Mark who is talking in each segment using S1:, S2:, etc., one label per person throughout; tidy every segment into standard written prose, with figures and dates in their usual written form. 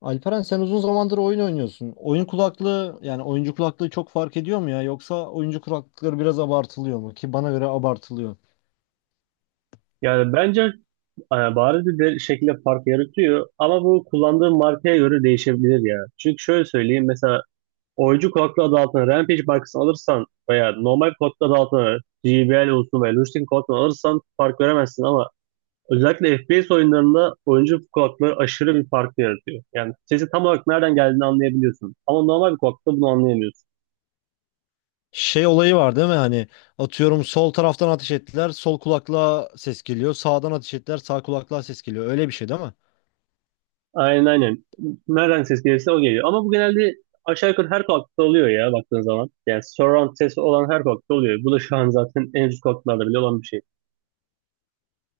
S1: Alperen sen uzun zamandır oyun oynuyorsun. Oyun kulaklığı yani oyuncu kulaklığı çok fark ediyor mu ya? Yoksa oyuncu kulaklıkları biraz abartılıyor mu? Ki bana göre abartılıyor.
S2: Yani bence bariz bir şekilde fark yaratıyor ama bu kullandığım markaya göre değişebilir ya. Çünkü şöyle söyleyeyim, mesela oyuncu kulaklığı adı altına Rampage markasını alırsan veya normal kulaklığı adı altına JBL olsun veya Lushing kulaklığını alırsan fark veremezsin ama özellikle FPS oyunlarında oyuncu kulaklığı aşırı bir fark yaratıyor. Yani sesi tam olarak nereden geldiğini anlayabiliyorsun ama normal bir kulaklıkta bunu anlayamıyorsun.
S1: Şey olayı var değil mi? Hani atıyorum sol taraftan ateş ettiler, sol kulaklığa ses geliyor. Sağdan ateş ettiler, sağ kulaklığa ses geliyor. Öyle bir şey değil mi?
S2: Aynen, aynen. Nereden ses gelirse o geliyor. Ama bu genelde aşağı yukarı her kulaklıkta oluyor ya, baktığın zaman. Yani surround sesi olan her kulaklıkta oluyor. Bu da şu an zaten en üst kulaklıklarda bile olan bir şey.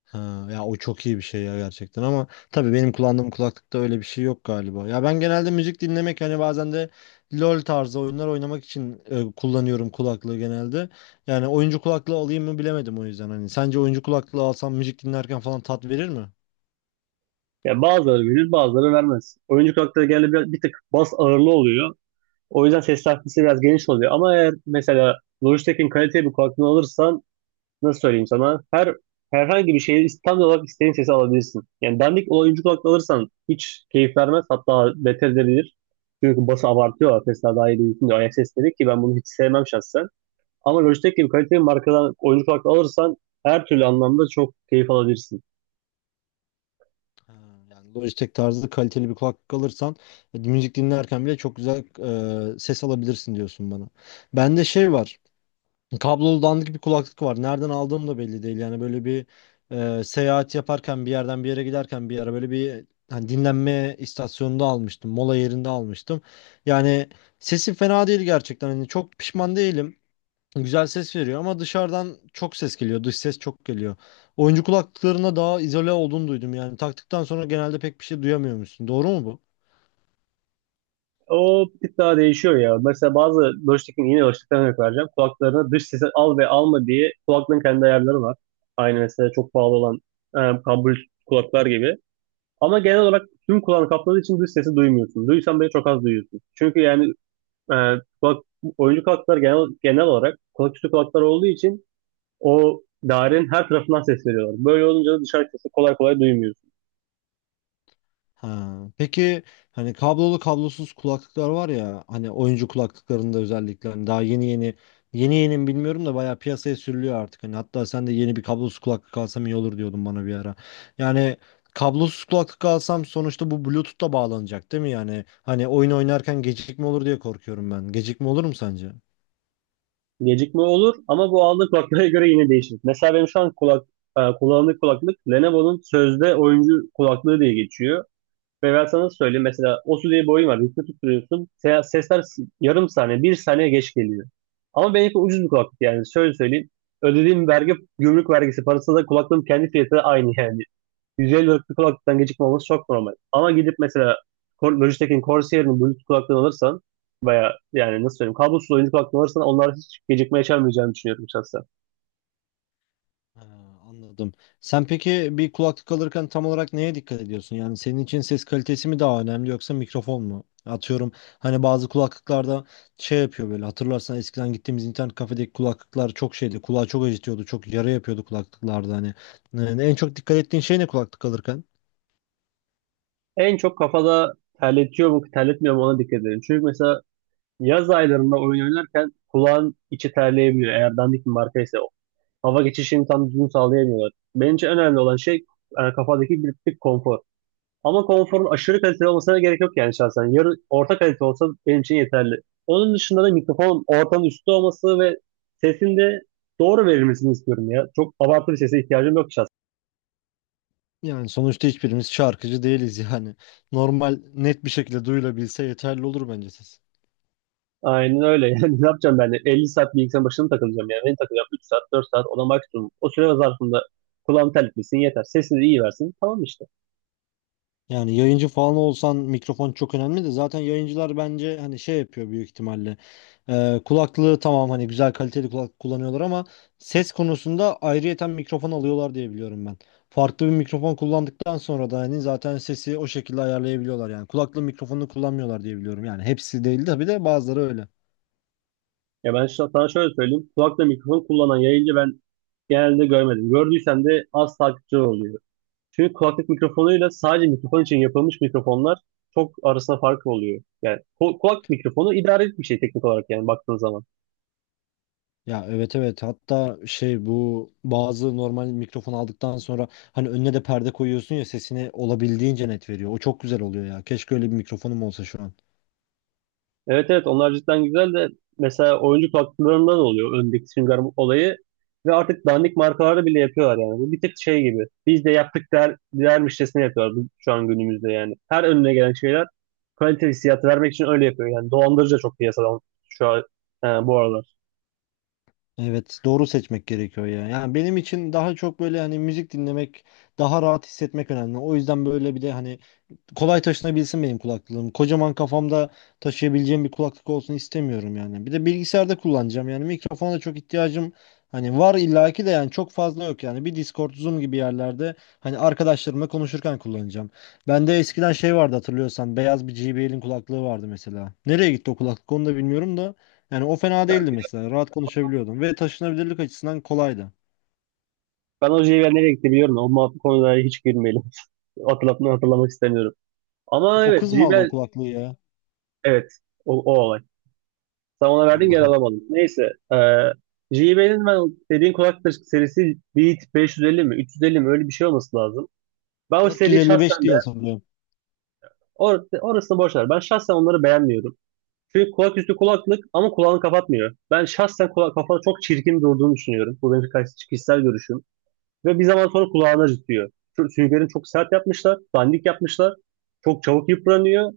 S1: Ha, ya o çok iyi bir şey ya gerçekten ama tabii benim kullandığım kulaklıkta öyle bir şey yok galiba. Ya ben genelde müzik dinlemek hani bazen de LoL tarzı oyunlar oynamak için kullanıyorum kulaklığı genelde. Yani oyuncu kulaklığı alayım mı bilemedim o yüzden hani. Sence oyuncu kulaklığı alsam müzik dinlerken falan tat verir mi?
S2: Yani bazıları verir, bazıları vermez. Oyuncu kulaklıkta genelde bir tık bas ağırlı oluyor. O yüzden ses takvisi biraz geniş oluyor. Ama eğer mesela Logitech'in kaliteli bir kulaklığı alırsan, nasıl söyleyeyim sana, herhangi bir şeyi tam olarak istediğin sesi alabilirsin. Yani dandik oyuncu kulaklık alırsan hiç keyif vermez, hatta beter edilir. Çünkü bası abartıyor, Tesla daha iyi duyulsun diye, ayak sesleri, ki ben bunu hiç sevmem şahsen. Ama Logitech gibi kaliteli bir markadan oyuncu kulaklığı alırsan her türlü anlamda çok keyif alabilirsin.
S1: Ha, yani Logitech tarzı kaliteli bir kulaklık alırsan müzik dinlerken bile çok güzel ses alabilirsin diyorsun bana. Bende şey var. Kablolu dandik bir kulaklık var. Nereden aldığım da belli değil. Yani böyle bir seyahat yaparken bir yerden bir yere giderken bir yere böyle bir hani dinlenme istasyonunda almıştım. Mola yerinde almıştım. Yani sesi fena değil gerçekten. Hani çok pişman değilim. Güzel ses veriyor ama dışarıdan çok ses geliyor. Dış ses çok geliyor. Oyuncu kulaklıklarına daha izole olduğunu duydum. Yani taktıktan sonra genelde pek bir şey duyamıyormuşsun. Doğru mu bu?
S2: O bir tık daha değişiyor ya. Mesela Logitech'in, yine Logitech'ten örnek vereceğim. Kulaklarına dış sesi al ve alma diye kulaklığın kendi ayarları var. Aynı mesela çok pahalı olan e, Bluetooth kulaklar gibi. Ama genel olarak tüm kulağını kapladığı için dış sesi duymuyorsun. Duysan bile çok az duyuyorsun. Çünkü yani, e, kulak, oyuncu kulaklar genel olarak kulak üstü kulaklar olduğu için o dairenin her tarafından ses veriyorlar. Böyle olunca da dışarı sesi kolay kolay duymuyorsun.
S1: Ha. Peki hani kablolu kablosuz kulaklıklar var ya hani oyuncu kulaklıklarında özellikle hani daha yeni yeni mi bilmiyorum da bayağı piyasaya sürülüyor artık. Hani hatta sen de yeni bir kablosuz kulaklık alsam iyi olur diyordun bana bir ara. Yani kablosuz kulaklık alsam sonuçta bu Bluetooth'la bağlanacak değil mi yani? Hani oyun oynarken gecikme olur diye korkuyorum ben. Gecikme olur mu sence?
S2: Gecikme olur ama bu aldığı kulaklara göre yine değişir. Mesela benim şu an kullandığım kulaklık Lenovo'nun sözde oyuncu kulaklığı diye geçiyor. Ve ben sana söyleyeyim, mesela Osu diye bir oyun var. Rift'i tutturuyorsun. Sesler yarım saniye, bir saniye geç geliyor. Ama benimki ucuz bir kulaklık yani. Şöyle söyleyeyim. Ödediğim vergi, gümrük vergisi parası da kulaklığın kendi fiyatı da aynı yani. 150 liralık bir kulaklıktan gecikme olması çok normal. Ama gidip mesela Logitech'in, Corsair'in Bluetooth kulaklığını alırsan veya, yani nasıl söyleyeyim, kablosuz oyuncu kulaklığını alırsan onlar hiç gecikme yaşamayacağını düşünüyorum şahsen.
S1: Ha, anladım. Sen peki bir kulaklık alırken tam olarak neye dikkat ediyorsun? Yani senin için ses kalitesi mi daha önemli yoksa mikrofon mu? Atıyorum hani bazı kulaklıklarda şey yapıyor böyle hatırlarsan eskiden gittiğimiz internet kafedeki kulaklıklar çok şeydi. Kulağı çok acıtıyordu. Çok yara yapıyordu kulaklıklarda hani. Yani en çok dikkat ettiğin şey ne kulaklık alırken?
S2: En çok kafada terletiyor mu, terletmiyor mu, ona dikkat edelim. Çünkü mesela yaz aylarında oyun oynarken kulağın içi terleyebiliyor, eğer dandik bir markaysa. O, hava geçişini tam düzgün sağlayamıyorlar. Bence en önemli olan şey kafadaki bir tık konfor. Ama konforun aşırı kaliteli olmasına gerek yok yani, şahsen. Yarı orta kalite olsa benim için yeterli. Onun dışında da mikrofon ortanın üstü olması ve sesin de doğru verilmesini istiyorum ya. Çok abartılı bir sese ihtiyacım yok.
S1: Yani sonuçta hiçbirimiz şarkıcı değiliz yani. Normal net bir şekilde duyulabilse yeterli olur bence ses.
S2: Aynen öyle. Yani ne yapacağım ben de? 50 saat bilgisayarın başına mı takılacağım yani? Ben takılacağım 3 saat, 4 saat ona maksimum. O süre zarfında kulağım terletmesin yeter. Sesini de iyi versin. Tamam işte.
S1: Yani yayıncı falan olsan mikrofon çok önemli de zaten yayıncılar bence hani şey yapıyor büyük ihtimalle. Kulaklığı tamam hani güzel kaliteli kulak kullanıyorlar ama ses konusunda ayrıyeten mikrofon alıyorlar diye biliyorum ben. Farklı bir mikrofon kullandıktan sonra da hani zaten sesi o şekilde ayarlayabiliyorlar yani. Kulaklığı mikrofonunu kullanmıyorlar diye biliyorum yani. Hepsi değil tabii de bazıları öyle.
S2: Ya ben sana şöyle söyleyeyim. Kulakla mikrofon kullanan yayıncı ben genelde görmedim. Gördüysem de az takipçi oluyor. Çünkü kulaklık mikrofonuyla sadece mikrofon için yapılmış mikrofonlar çok arasında fark oluyor. Yani kulak mikrofonu idarelik bir şey teknik olarak, yani baktığın zaman.
S1: Ya, evet, evet, hatta şey bu bazı normal mikrofon aldıktan sonra hani önüne de perde koyuyorsun ya sesini olabildiğince net veriyor. O çok güzel oluyor ya. Keşke öyle bir mikrofonum olsa şu an.
S2: Evet, evet, onlar cidden güzel de mesela oyuncu katkılarında oluyor öndeki Sünger Bob olayı ve artık dandik markalarda bile yapıyorlar yani. Bu bir tık şey gibi, biz de yaptık dermişçesine yapıyorlar şu an, günümüzde yani. Her önüne gelen şeyler kaliteli hissiyatı vermek için öyle yapıyor. Yani dolandırıcı da çok piyasadan şu an, bu aralar.
S1: Evet, doğru seçmek gerekiyor ya. Yani benim için daha çok böyle hani müzik dinlemek daha rahat hissetmek önemli. O yüzden böyle bir de hani kolay taşınabilsin benim kulaklığım. Kocaman kafamda taşıyabileceğim bir kulaklık olsun istemiyorum yani. Bir de bilgisayarda kullanacağım yani mikrofona çok ihtiyacım hani var illaki de yani çok fazla yok yani. Bir Discord, Zoom gibi yerlerde hani arkadaşlarımla konuşurken kullanacağım. Bende eskiden şey vardı hatırlıyorsan beyaz bir JBL'in kulaklığı vardı mesela. Nereye gitti o kulaklık onu da bilmiyorum da yani o fena
S2: Ben,
S1: değildi mesela. Rahat konuşabiliyordum ve taşınabilirlik açısından kolaydı.
S2: ben o JBL nereye gitti biliyorum da o konulara hiç girmeyelim. Hatırlamak istemiyorum. Ama
S1: O kız
S2: evet,
S1: mı aldı o
S2: JBL,
S1: kulaklığı ya?
S2: evet, o olay. Sen ona verdin, gel
S1: Allah'ım.
S2: alamadım. Neyse. E, JBL'in ben dediğin kulaklık serisi Beat 550 mi, 350 mi, öyle bir şey olması lazım. Ben o seriyi
S1: 455
S2: şahsen de,
S1: diye hatırlıyorum.
S2: orasını boş ver. Ben şahsen onları beğenmiyorum. Çünkü kulak üstü kulaklık ama kulağını kapatmıyor. Ben şahsen kafanı çok çirkin durduğunu düşünüyorum. Bu benim kişisel görüşüm. Ve bir zaman sonra kulağını acıtıyor. Çünkü süngerini çok sert yapmışlar. Dandik yapmışlar. Çok çabuk yıpranıyor.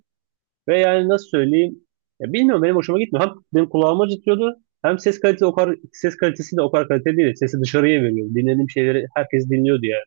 S2: Ve, yani nasıl söyleyeyim? Ya bilmiyorum, benim hoşuma gitmiyor. Hem benim kulağıma acıtıyordu. Hem ses kalitesi de o kadar kaliteli değil. Sesi dışarıya veriyor. Dinlediğim şeyleri herkes dinliyordu yani.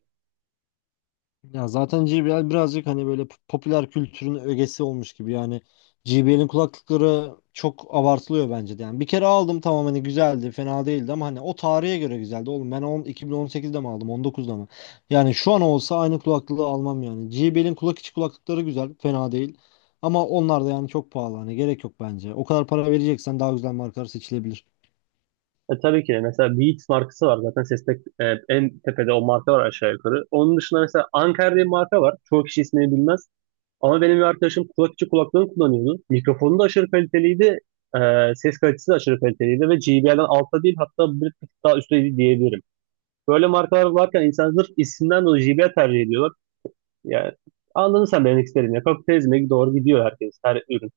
S1: Ya zaten JBL birazcık hani böyle popüler kültürün ögesi olmuş gibi yani JBL'in kulaklıkları çok abartılıyor bence de yani bir kere aldım tamam hani güzeldi fena değildi ama hani o tarihe göre güzeldi oğlum ben 10, 2018'de mi aldım 19'da mı yani şu an olsa aynı kulaklığı almam yani JBL'in kulak içi kulaklıkları güzel fena değil ama onlar da yani çok pahalı hani gerek yok bence o kadar para vereceksen daha güzel markalar seçilebilir.
S2: Tabii ki de mesela Beats markası var zaten seste, en tepede o marka var aşağı yukarı. Onun dışında mesela Anker diye bir marka var. Çoğu kişi ismini bilmez. Ama benim bir arkadaşım kulak içi kulaklığını kullanıyordu. Mikrofonu da aşırı kaliteliydi. E, ses kalitesi de aşırı kaliteliydi ve JBL'den altta değil, hatta bir tık daha üstteydi diyebilirim. Böyle markalar varken insanlar sırf isimden dolayı JBL tercih ediyorlar. Yani anladın sen benim demek istediğimi, ya. Kapitalizme doğru gidiyor herkes, her ürün.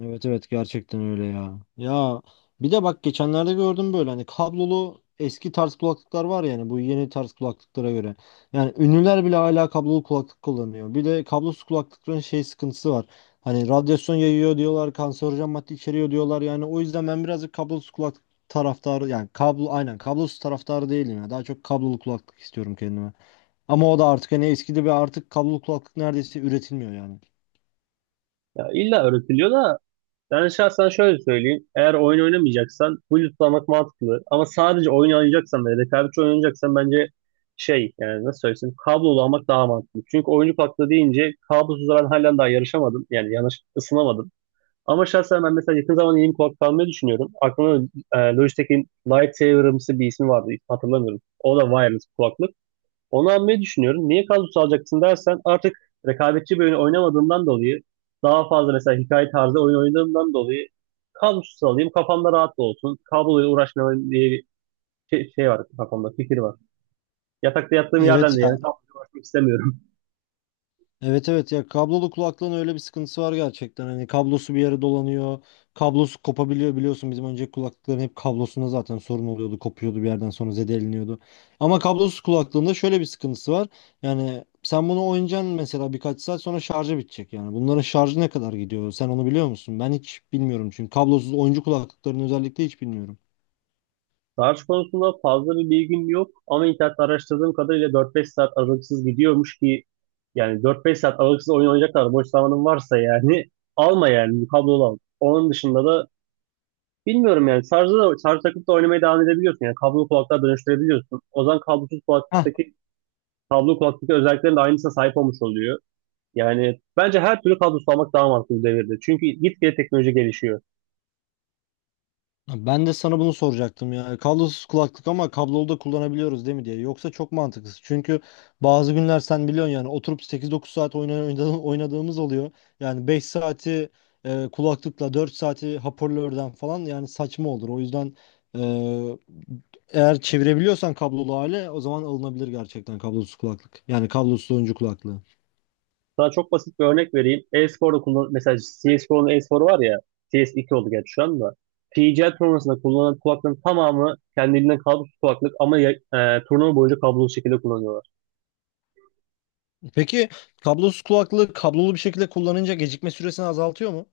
S1: Evet, evet, gerçekten öyle ya. Ya bir de bak geçenlerde gördüm böyle hani kablolu eski tarz kulaklıklar var yani bu yeni tarz kulaklıklara göre. Yani ünlüler bile hala kablolu kulaklık kullanıyor. Bir de kablosuz kulaklıkların şey sıkıntısı var. Hani radyasyon yayıyor diyorlar, kanserojen madde içeriyor diyorlar. Yani o yüzden ben birazcık kablosuz kulaklık taraftarı yani kablo aynen kablosuz taraftarı değilim ya. Daha çok kablolu kulaklık istiyorum kendime. Ama o da artık hani eskidi bir artık kablolu kulaklık neredeyse üretilmiyor yani.
S2: Ya illa öğretiliyor da ben şahsen şöyle söyleyeyim. Eğer oyun oynamayacaksan Bluetooth'lamak mantıklı. Ama sadece oyun oynayacaksan ve rekabetçi oyun oynayacaksan bence, şey, yani nasıl söylesem, kablolu almak daha mantıklı. Çünkü oyuncu kulaklığı deyince kablosuz ben halen daha yarışamadım. Yani yanlış ısınamadım. Ama şahsen ben mesela yakın zamanda yeni bir kulaklık almayı düşünüyorum. Aklımda Logitech'in Lightsaber'ımsı bir ismi vardı. Hatırlamıyorum. O da wireless kulaklık. Onu almayı düşünüyorum. Niye kadro alacaksın dersen, artık rekabetçi bir oyun oynamadığımdan dolayı, daha fazla mesela hikaye tarzı oyun oynadığımdan dolayı kadrosuz alayım, kafamda rahat da olsun. Kabloyla uğraşmayayım diye bir şey var kafamda, fikir var. Yatakta yattığım yerden
S1: Evet
S2: de yani
S1: ya
S2: kabloyla uğraşmak istemiyorum.
S1: Evet ya kablolu kulaklığın öyle bir sıkıntısı var gerçekten. Hani kablosu bir yere dolanıyor. Kablosu kopabiliyor biliyorsun bizim önceki kulaklıkların hep kablosunda zaten sorun oluyordu. Kopuyordu bir yerden sonra zedeleniyordu. Ama kablosuz kulaklığında şöyle bir sıkıntısı var. Yani sen bunu oynayacaksın mesela birkaç saat sonra şarjı bitecek yani. Bunların şarjı ne kadar gidiyor? Sen onu biliyor musun? Ben hiç bilmiyorum çünkü kablosuz oyuncu kulaklıkların özellikle hiç bilmiyorum.
S2: Tarih konusunda fazla bir bilgim yok ama internette araştırdığım kadarıyla 4-5 saat aralıksız gidiyormuş ki, yani 4-5 saat aralıksız oyun oynayacaklar, boş zamanın varsa yani, alma yani, kablolu al. Onun dışında da bilmiyorum yani, şarj takıp da oynamaya devam edebiliyorsun. Yani kablolu kulaklığa dönüştürebiliyorsun. O zaman kablosuz kulaklıktaki kablolu kulaklıktaki özelliklerin de aynısına sahip olmuş oluyor. Yani bence her türlü kablosuz almak daha mantıklı bu devirde. Çünkü gitgide teknoloji gelişiyor.
S1: Ben de sana bunu soracaktım ya. Kablosuz kulaklık ama kablolu da kullanabiliyoruz değil mi diye. Yoksa çok mantıksız. Çünkü bazı günler sen biliyorsun yani oturup sekiz dokuz saat oynadığımız oluyor. Yani 5 saati kulaklıkla 4 saati hoparlörden falan yani saçma olur. O yüzden e, eğer çevirebiliyorsan kablolu hale o zaman alınabilir gerçekten kablosuz kulaklık. Yani kablosuz oyuncu kulaklığı.
S2: Sana çok basit bir örnek vereyim. E-sporda kullan mesela, CS:GO'nun e-sporu var ya, CS2 oldu gerçi şu anda. PGL turnuvasında kullanılan kulaklığın tamamı kendiliğinden kablosuz kulaklık ama turnuva boyunca kablosuz şekilde kullanıyorlar.
S1: Peki kablosuz kulaklığı kablolu bir şekilde kullanınca gecikme süresini azaltıyor mu?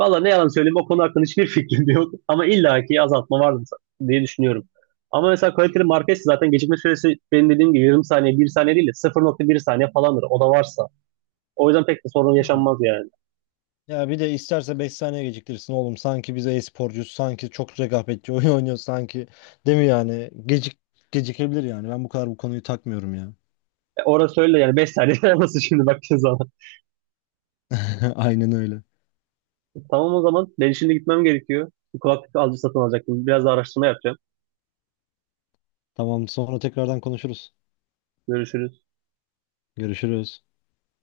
S2: Valla ne yalan söyleyeyim, o konu hakkında hiçbir fikrim yok. Ama illaki azaltma vardır diye düşünüyorum. Ama mesela kaliteli market zaten gecikme süresi benim dediğim gibi yarım saniye, bir saniye değil de 0,1 saniye falandır. O da varsa. O yüzden pek de sorun
S1: Ha.
S2: yaşanmaz yani.
S1: Ya bir de isterse 5 saniye geciktirsin oğlum. Sanki biz e-sporcuyuz. Sanki çok rekabetçi oyun oynuyor sanki. Değil mi yani? Gecikebilir yani. Ben bu kadar bu konuyu takmıyorum ya.
S2: Orada söyle yani, 5 saniye nasıl şimdi, baktığın zaman.
S1: Aynen öyle.
S2: Tamam, o zaman ben şimdi gitmem gerekiyor. Bir kulaklık satın alacaktım. Biraz da araştırma yapacağım.
S1: Tamam, sonra tekrardan konuşuruz.
S2: Görüşürüz.
S1: Görüşürüz.